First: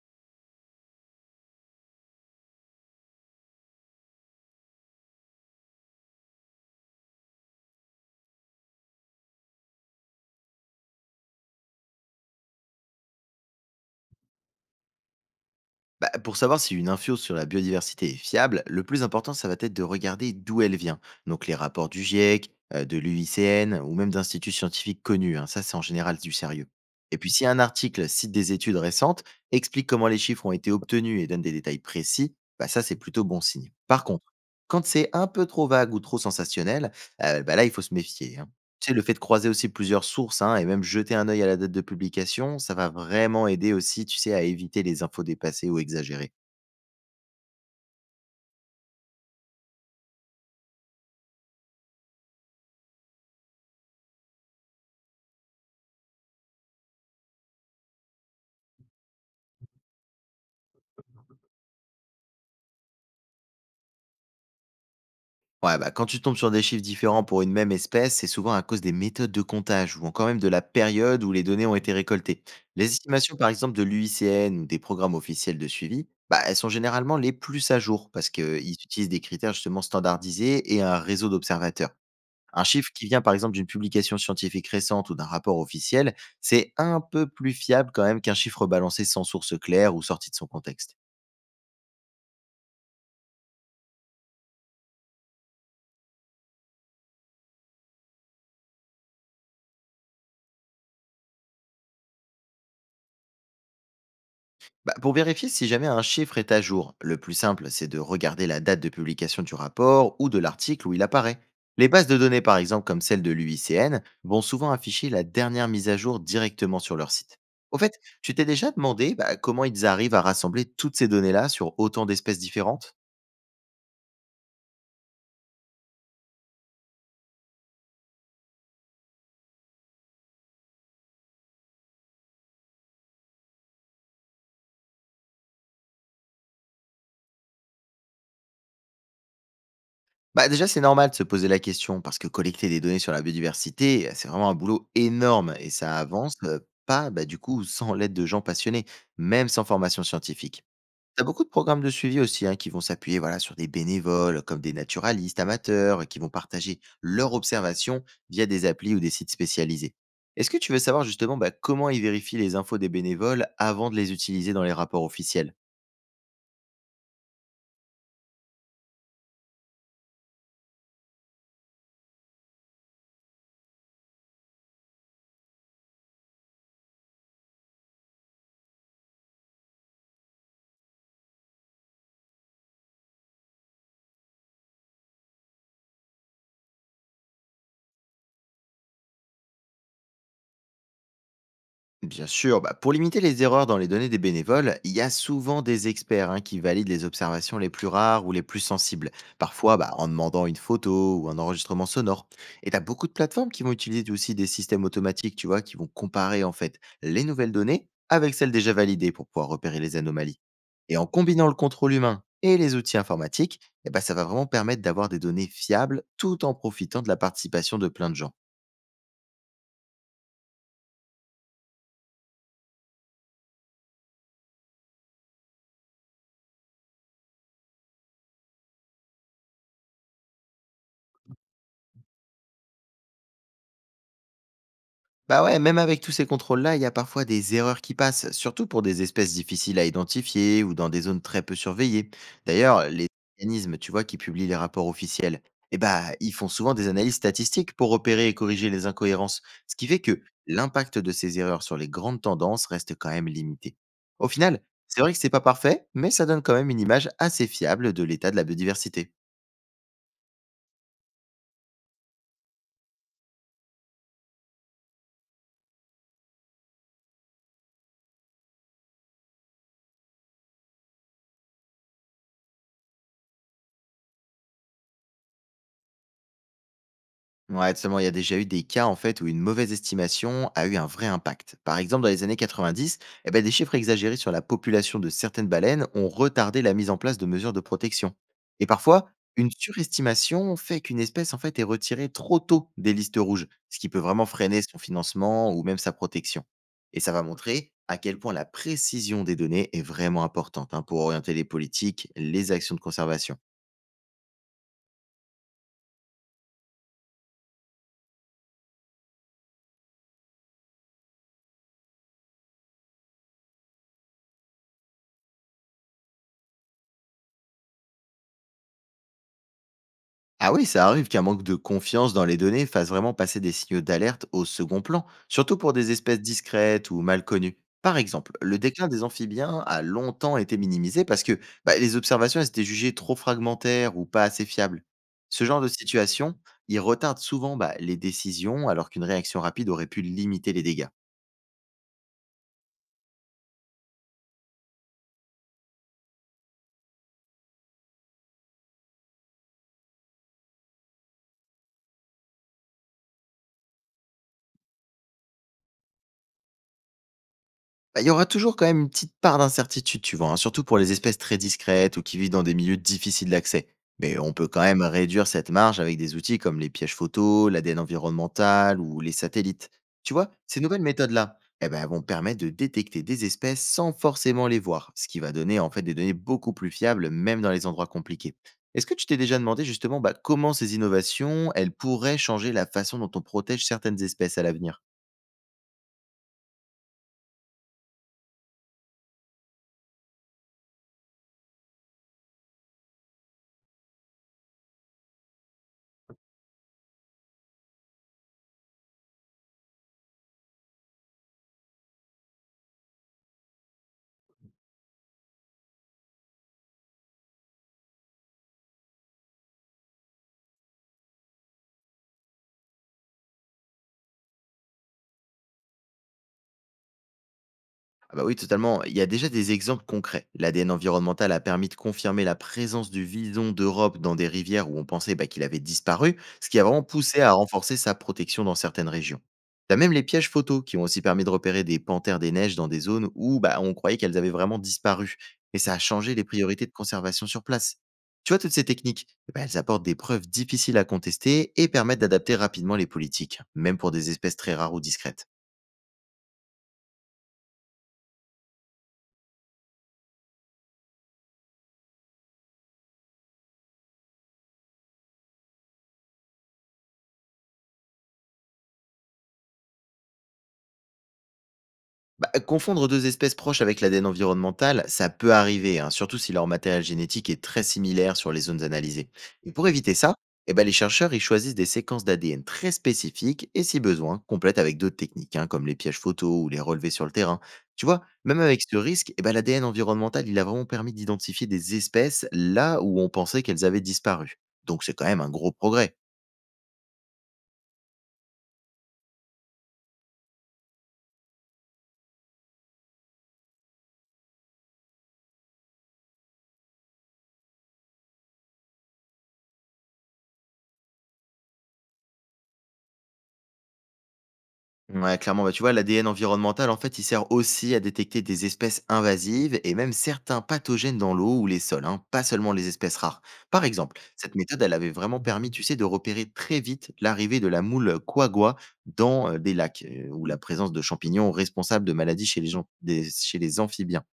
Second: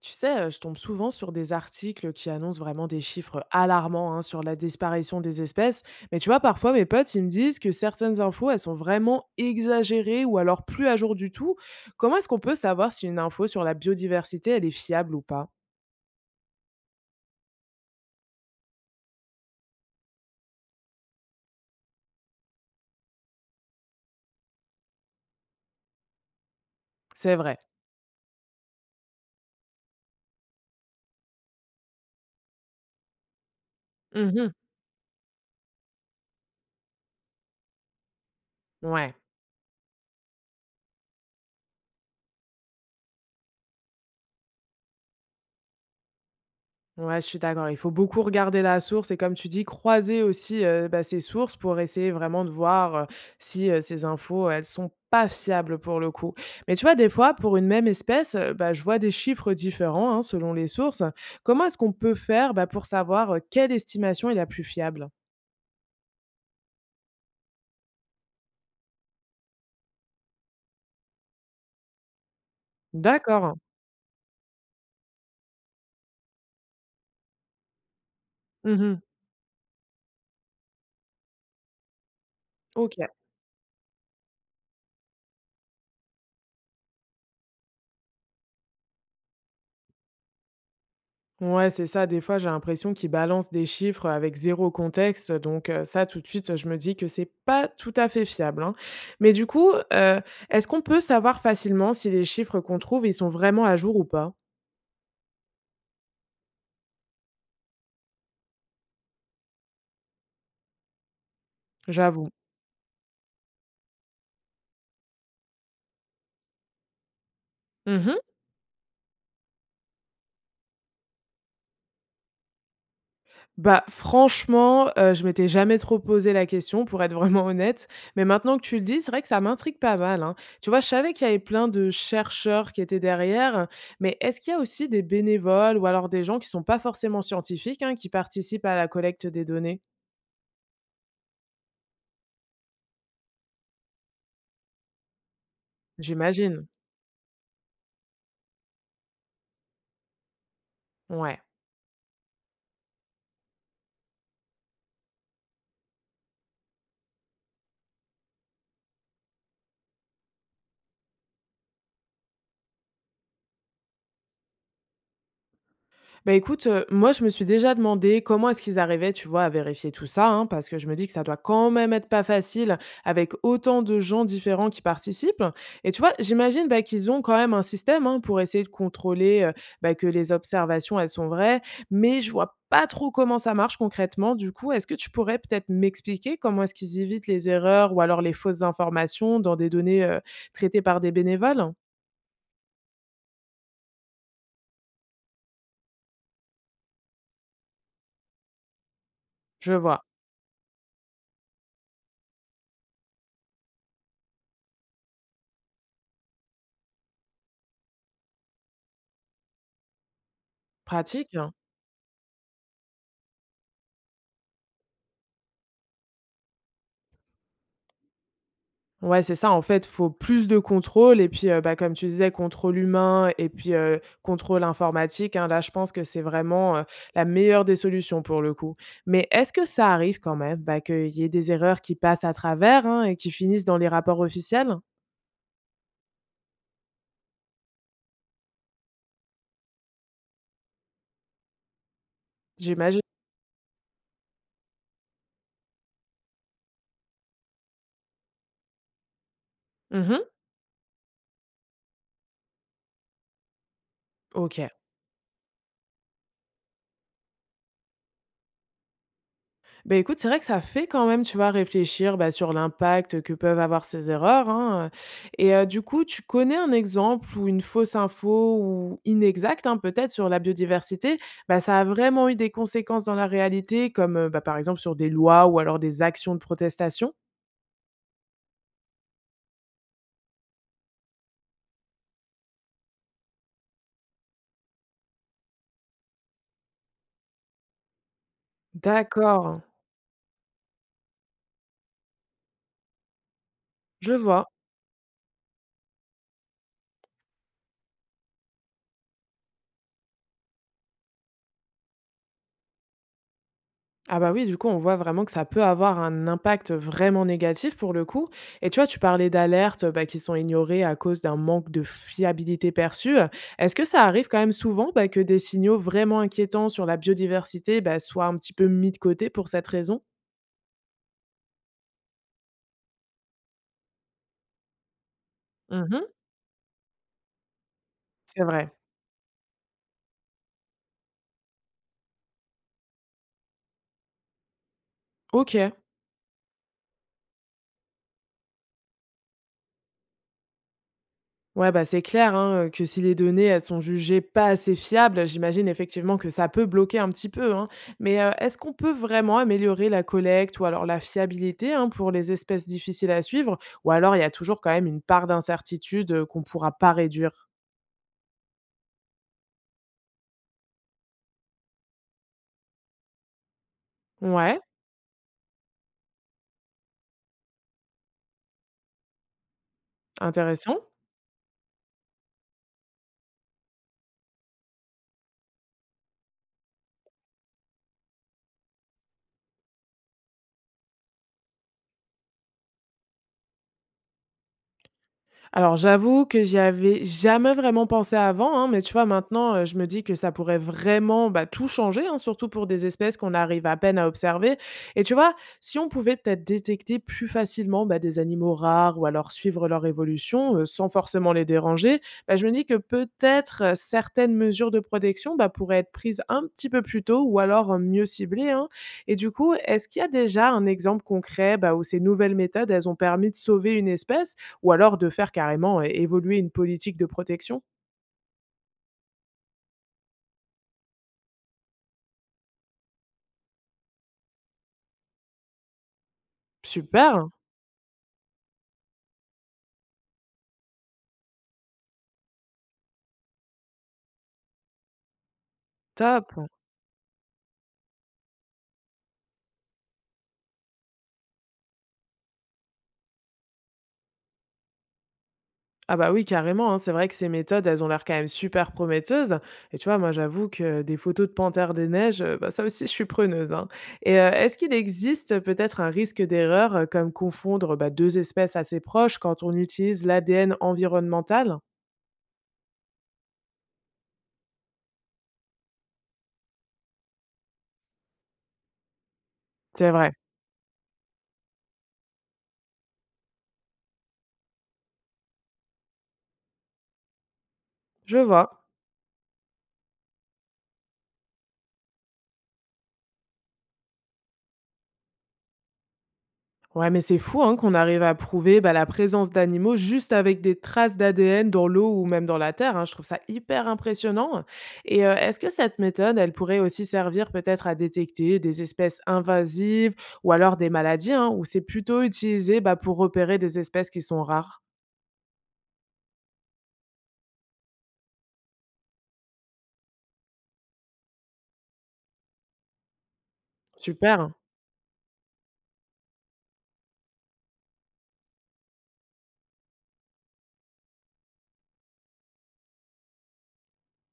Tu sais, je tombe souvent sur des articles qui annoncent vraiment des chiffres alarmants, hein, sur la disparition des espèces. Mais tu vois, parfois, mes potes, ils me disent que certaines infos, elles sont vraiment exagérées ou alors plus à jour du tout. Comment est-ce qu'on peut savoir si une info sur la biodiversité, elle est fiable ou pas? Bah, pour savoir si une info sur la biodiversité est fiable, le plus important, ça va être de regarder d'où elle vient. Donc les rapports du GIEC, de l'UICN ou même d'instituts scientifiques connus. Hein. Ça, c'est en général du sérieux. Et puis C'est si un vrai. article cite des études récentes, explique comment les chiffres ont été obtenus et donne des détails précis, bah, ça, c'est plutôt bon signe. Par contre, Mmh. quand c'est un peu trop vague ou trop sensationnel, bah là, il faut se méfier. Hein. Tu sais, le fait Ouais. de croiser aussi plusieurs sources, hein, et même jeter un œil à la date de publication, ça va vraiment aider aussi, tu sais, à éviter les infos dépassées ou exagérées. Ouais, je suis d'accord. Il faut beaucoup regarder la source et comme tu dis, croiser aussi bah, ces sources pour essayer vraiment de voir si ces infos, elles sont pas fiables pour le coup. Mais tu vois, des fois, pour une même espèce, bah, je vois des chiffres différents hein, selon les sources. Comment est-ce qu'on peut faire bah, pour savoir quelle estimation est la plus fiable? Ouais, bah, quand tu tombes sur des chiffres différents pour une même espèce, c'est souvent à cause des méthodes de comptage ou encore même de la période où les données ont été récoltées. Les estimations, par D'accord. exemple, de l'UICN ou des programmes officiels de suivi, bah, elles sont généralement les plus à jour parce qu'ils Mhm. utilisent des critères justement standardisés et un réseau d'observateurs. Un chiffre Ok. qui vient par exemple d'une publication scientifique récente ou d'un rapport officiel, c'est un peu plus fiable quand même qu'un chiffre balancé sans source claire ou sorti de son contexte. Ouais, c'est ça. Des fois, j'ai l'impression qu'ils balancent des chiffres avec zéro contexte. Donc, ça, tout de suite, je me dis que c'est pas tout à fait fiable. Hein. Mais du coup, est-ce qu'on peut savoir facilement si les chiffres qu'on trouve, ils sont vraiment à jour ou pas? Bah, pour vérifier si jamais un chiffre est à jour, le plus simple, c'est de regarder la date de publication du rapport ou de l'article où il apparaît. Les bases de J'avoue. données, par exemple, comme celle de l'UICN, vont souvent afficher la dernière mise à jour directement sur leur site. Au fait, Mhm. tu t'es déjà demandé bah, comment ils arrivent à rassembler toutes ces données-là sur autant d'espèces différentes? Bah, franchement, je m'étais jamais trop posé la question pour être vraiment honnête, mais maintenant que tu le dis, c'est vrai que ça m'intrigue pas mal, hein. Tu vois, je savais qu'il y avait plein de chercheurs qui étaient derrière, mais est-ce qu'il y a aussi des bénévoles ou alors des gens qui sont pas forcément scientifiques, hein, qui participent à la collecte des données? Bah déjà, c'est normal de se poser la question parce que collecter des données sur la biodiversité, c'est vraiment un boulot énorme et ça avance J'imagine, pas bah, du coup sans l'aide de gens passionnés, même sans formation scientifique. T'as ouais. beaucoup de programmes de suivi aussi hein, qui vont s'appuyer voilà, sur des bénévoles comme des naturalistes amateurs qui vont partager leurs observations via des applis ou des sites spécialisés. Est-ce que tu veux savoir justement bah, comment ils vérifient les infos des bénévoles avant de les utiliser dans les rapports officiels? Bah, écoute, moi, je me suis déjà demandé comment est-ce qu'ils arrivaient, tu vois, à vérifier tout ça, hein, parce que je me dis que ça doit quand même être pas facile avec autant de gens différents qui participent et tu vois, j'imagine, bah, qu'ils ont quand même un système, hein, pour essayer de contrôler, bah, que les observations, elles sont vraies, mais je vois pas trop comment ça marche concrètement. Du coup, est-ce que tu pourrais peut-être m'expliquer comment est-ce qu'ils évitent les erreurs ou alors les fausses informations dans des données, traitées par des bénévoles? Bien sûr, bah, pour limiter les erreurs dans les données des bénévoles, il y a souvent des experts hein, qui valident les observations les plus rares ou les plus sensibles, Je parfois bah, vois. en demandant une photo ou un enregistrement sonore. Et tu as beaucoup de plateformes qui vont utiliser aussi des systèmes automatiques, tu vois, qui vont comparer en fait les nouvelles données avec celles déjà validées pour pouvoir repérer les anomalies. Et en Pratique. combinant le contrôle humain et les outils informatiques, eh ben, ça va vraiment permettre d'avoir des données fiables tout en profitant de la participation de plein de gens. Ouais, c'est ça, en fait, faut plus de contrôle et puis, bah, comme tu disais, contrôle humain et puis, contrôle informatique, hein. Là, je pense que c'est vraiment, la meilleure des solutions pour le coup. Mais est-ce que ça arrive quand même, bah, qu'il y ait des erreurs qui passent à travers, hein, et qui finissent dans les rapports officiels? Bah ouais, même avec tous ces contrôles-là, il y a parfois des erreurs qui passent, surtout pour des espèces difficiles à identifier ou dans des zones très peu surveillées. D'ailleurs, J'imagine. les organismes, tu vois, qui publient les rapports officiels, eh bah, ils font souvent des analyses statistiques pour repérer et corriger les incohérences, ce qui fait Mmh. que l'impact de ces erreurs sur les grandes tendances reste quand même limité. Au final, OK. c'est vrai que c'est pas parfait, mais ça donne quand même une image assez fiable de l'état de la biodiversité. Ben écoute, c'est vrai que ça fait quand même, tu vois, réfléchir, bah, sur l'impact que peuvent avoir ces erreurs, hein, et du coup, tu connais un exemple où une fausse info ou inexacte, hein, peut-être, sur la biodiversité, bah, ça a vraiment eu des conséquences dans la réalité comme, bah, par exemple, sur des lois ou alors des actions de protestation? Ouais, seulement il y a déjà eu des cas en fait où une mauvaise estimation a eu un vrai impact. Par exemple, dans les années 90, eh ben, des chiffres exagérés sur la population de certaines baleines ont retardé la mise en place de mesures de protection. Et parfois, une D'accord, surestimation fait qu'une espèce en fait est retirée trop tôt des listes rouges, ce qui peut je vraiment vois. freiner son financement ou même sa protection. Et ça va montrer à quel point la précision des données est vraiment importante hein, pour orienter les politiques, les actions de conservation. Ah bah oui, du coup, on voit vraiment que ça peut avoir un impact vraiment négatif pour le coup. Et tu vois, tu parlais d'alertes bah, qui sont ignorées à cause d'un manque de fiabilité perçue. Est-ce que ça arrive quand même souvent bah, que des signaux vraiment inquiétants sur la biodiversité bah, soient un petit peu mis de côté pour cette raison? Ah oui, ça arrive qu'un manque de confiance dans les données fasse vraiment passer des signaux d'alerte au second plan, surtout pour des Mhm. espèces discrètes ou mal connues. Par exemple, C'est le vrai. déclin des amphibiens a longtemps été minimisé parce que bah, les observations elles étaient jugées trop fragmentaires ou pas assez fiables. Ce genre de Ok. situation, il retarde souvent bah, les décisions alors qu'une réaction rapide aurait pu limiter les dégâts. Ouais, bah, c'est clair, hein, que si les données, elles sont jugées pas assez fiables, j'imagine effectivement que ça peut bloquer un petit peu, hein. Mais, est-ce qu'on peut vraiment améliorer la collecte ou alors la fiabilité, hein, pour les espèces difficiles à suivre? Ou alors il y a toujours quand même une part d'incertitude, qu'on pourra pas réduire? Bah, il y aura toujours quand même une petite part d'incertitude, tu vois, hein, surtout pour les espèces très discrètes ou qui vivent dans des milieux difficiles d'accès. Mais on peut quand Ouais, même réduire cette marge avec des outils comme les pièges photos, l'ADN environnemental ou les satellites. Tu vois, ces intéressant. nouvelles méthodes-là, eh ben, elles vont permettre de détecter des espèces sans forcément les voir, ce qui va donner en fait des données beaucoup plus fiables, même dans les endroits compliqués. Est-ce que tu t'es déjà demandé justement bah, comment ces innovations, elles pourraient changer la façon dont on protège certaines espèces à l'avenir? Alors j'avoue que j'y avais jamais vraiment pensé avant, hein, mais tu vois, maintenant, je me dis que ça pourrait vraiment, bah, tout changer, hein, surtout pour des espèces qu'on arrive à peine à observer et tu vois, si on pouvait peut-être détecter plus facilement, bah, des animaux rares ou alors suivre leur évolution, sans forcément les déranger, bah, je me dis que peut-être, certaines mesures de protection, bah, pourraient être prises un petit peu plus tôt ou alors, mieux ciblées, hein et du coup, est-ce qu'il y a déjà un exemple concret, bah, où ces nouvelles méthodes, elles ont permis de sauver une espèce ou alors de faire carrément é évoluer une politique de protection? Ah bah oui, totalement. Il y a déjà des exemples concrets. L'ADN environnemental a permis de confirmer la présence du vison d'Europe dans des rivières où on pensait bah, qu'il avait disparu, ce qui a vraiment poussé Super, à renforcer sa protection dans certaines régions. T'as même les pièges photos qui ont aussi permis de repérer des panthères des neiges dans des zones où bah, on croyait qu'elles avaient vraiment disparu. Et ça a changé les top. priorités de conservation sur place. Tu vois, toutes ces techniques, eh ben, elles apportent des preuves difficiles à contester et permettent d'adapter rapidement les politiques, même pour des espèces très rares ou discrètes. Ah bah oui, carrément, hein, c'est vrai que ces méthodes, elles ont l'air quand même super prometteuses et tu vois, moi, j'avoue que des photos de panthères des neiges, bah, ça aussi, je suis preneuse, hein et est-ce qu'il existe peut-être un risque d'erreur, comme confondre, bah, 2 espèces assez proches quand on utilise l'ADN environnemental? Bah, confondre 2 espèces proches avec l'ADN environnemental, ça peut arriver, hein, surtout si leur matériel génétique est très similaire sur les zones analysées. Et pour C'est éviter vrai, ça, eh ben, les chercheurs ils choisissent des séquences d'ADN très spécifiques et, si besoin, complètent avec d'autres techniques, hein, comme les pièges photos ou les relevés sur le terrain. Tu vois, je même vois. avec ce risque, eh ben, l'ADN environnemental, il a vraiment permis d'identifier des espèces là où on pensait qu'elles avaient disparu. Donc c'est quand même un gros progrès. Ouais, mais c'est fou hein, qu'on arrive à prouver bah, la présence d'animaux juste avec des traces d'ADN dans l'eau ou même dans la terre. Hein. Je trouve ça hyper impressionnant. Et est-ce que cette méthode, elle pourrait aussi servir peut-être à détecter des espèces invasives ou alors des maladies, hein, ou c'est plutôt utilisé bah, pour repérer des espèces qui sont rares? Ouais, clairement, bah, tu vois, l'ADN environnemental, en fait, il sert aussi à détecter des espèces invasives et même certains pathogènes dans l'eau ou les sols, hein, pas seulement les espèces rares. Par exemple, cette Super, méthode, elle avait vraiment permis, tu sais, de repérer très vite l'arrivée de la moule quagua dans des lacs, ou la présence de champignons responsables de maladies chez chez les amphibiens.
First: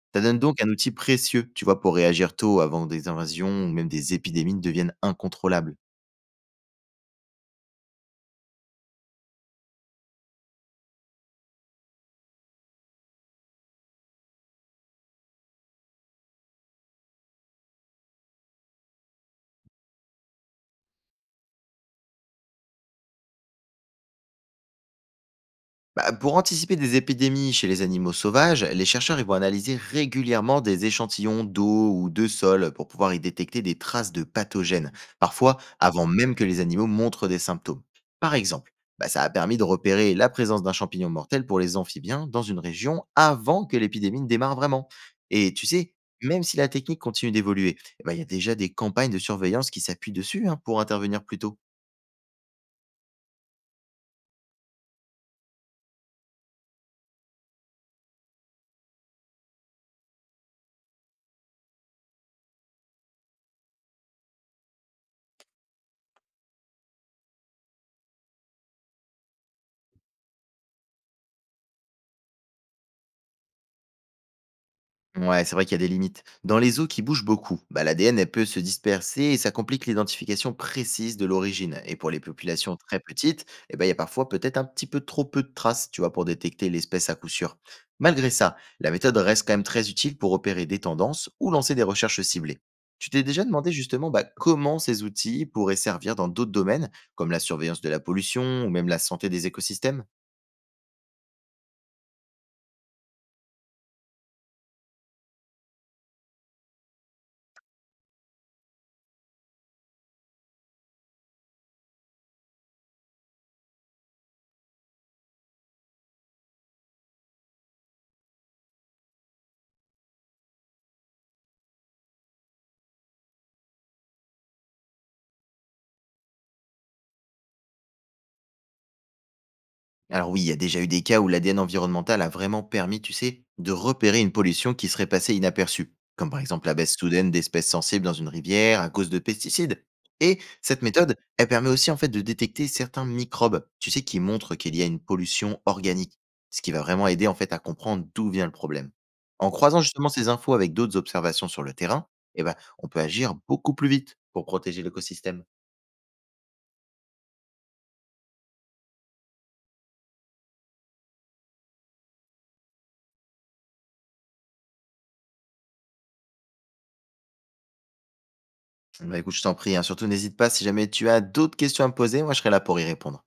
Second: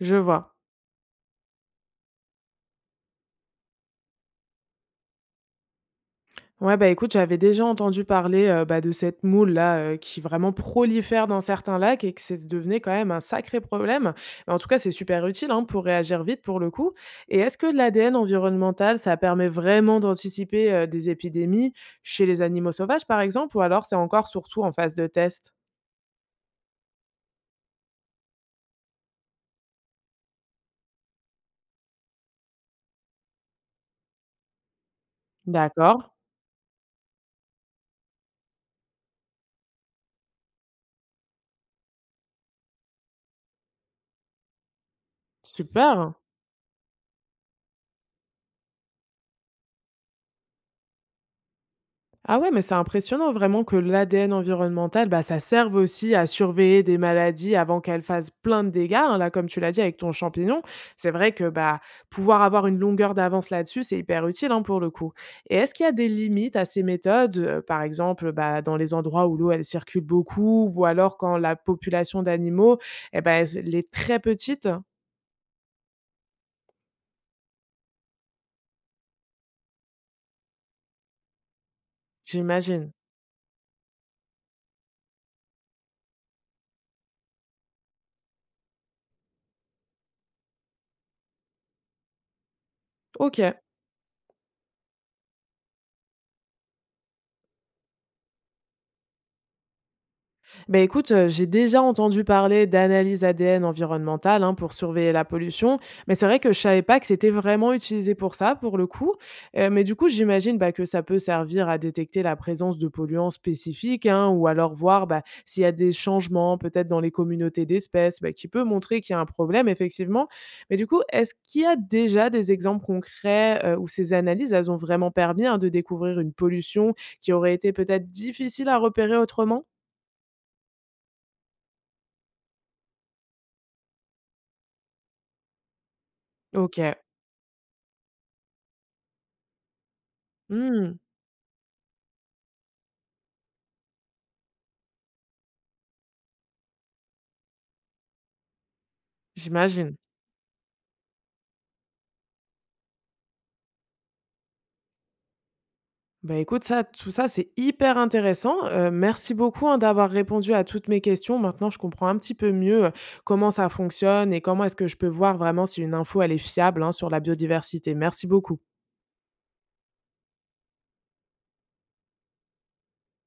je Ça donne vois. donc un outil précieux, tu vois, pour réagir tôt avant que des invasions ou même des épidémies ne deviennent incontrôlables. Ouais, bah, écoute, j'avais déjà entendu parler, bah, de cette moule-là, qui vraiment prolifère dans certains lacs et que c'est devenu quand même un sacré problème. Mais en tout cas, c'est super utile, hein, pour réagir vite pour le coup. Et est-ce que l'ADN environnemental, ça permet vraiment d'anticiper, des épidémies chez les animaux sauvages, par exemple, ou alors c'est encore surtout en phase de test? Bah, pour anticiper des épidémies chez les animaux sauvages, les chercheurs ils vont analyser régulièrement des échantillons d'eau ou de sol pour pouvoir y détecter des traces de pathogènes, parfois D'accord, avant même que les animaux montrent des symptômes. Par exemple, bah, ça a permis de repérer la présence d'un champignon mortel pour les amphibiens dans une région avant que l'épidémie ne démarre vraiment. Et tu sais, super! même si la technique continue d'évoluer, eh ben, il y a déjà des campagnes de surveillance qui s'appuient dessus hein, pour intervenir plus tôt. Ah ouais, mais c'est impressionnant vraiment que l'ADN environnemental, bah, ça serve aussi à surveiller des maladies avant qu'elles fassent plein de dégâts. Hein. Là, comme tu l'as dit avec ton champignon, c'est vrai que bah, pouvoir avoir une longueur d'avance là-dessus, c'est hyper utile hein, pour le coup. Et est-ce qu'il y a des limites à ces méthodes, par exemple bah, dans les endroits où l'eau elle circule beaucoup, ou alors quand la population d'animaux, eh ben, elle est très petite? Ouais, c'est vrai qu'il y a des limites. Dans les eaux qui bougent beaucoup, bah, l'ADN elle peut se disperser et ça complique l'identification précise de l'origine. Et pour les populations J'imagine. très petites, eh ben, il y a parfois peut-être un petit peu trop peu de traces, tu vois, pour détecter l'espèce à coup sûr. Malgré ça, la méthode reste quand même très utile pour opérer des tendances ou lancer des recherches ciblées. Tu t'es Ok. déjà demandé justement bah, comment ces outils pourraient servir dans d'autres domaines, comme la surveillance de la pollution ou même la santé des écosystèmes? Bah, écoute, j'ai déjà entendu parler d'analyse ADN environnementale, hein, pour surveiller la pollution, mais c'est vrai que je savais pas que c'était vraiment utilisé pour ça, pour le coup. Mais du coup, j'imagine, bah, que ça peut servir à détecter la présence de polluants spécifiques, hein, ou alors voir, bah, s'il y a des changements peut-être dans les communautés d'espèces, bah, qui peut montrer qu'il y a un problème effectivement. Mais du coup, est-ce qu'il y a déjà des exemples concrets, où ces analyses, elles ont vraiment permis, hein, de découvrir une pollution qui aurait été peut-être difficile à repérer autrement? Alors oui, il y a déjà eu des cas où l'ADN environnemental a vraiment permis, tu sais, de repérer une pollution qui serait passée inaperçue, comme par exemple la OK. baisse soudaine d'espèces sensibles dans une rivière à cause de pesticides. Et cette Mmh, méthode, elle permet aussi en fait de détecter certains microbes, tu sais, qui montrent qu'il y a une pollution organique, ce qui va vraiment aider en fait à comprendre d'où vient le problème. En croisant j'imagine. justement ces infos avec d'autres observations sur le terrain, eh ben, on peut agir beaucoup plus vite pour protéger l'écosystème. Bah, écoute, ça, tout ça, c'est hyper intéressant. Merci beaucoup, hein, d'avoir répondu à toutes mes questions. Maintenant, je comprends un petit peu mieux, comment ça fonctionne et comment est-ce que je peux voir vraiment si une info, elle est fiable, hein, sur la biodiversité. Merci beaucoup. Bah écoute, je t'en prie, hein. Surtout n'hésite pas si jamais tu as d'autres questions à me poser, moi je serai là pour y répondre.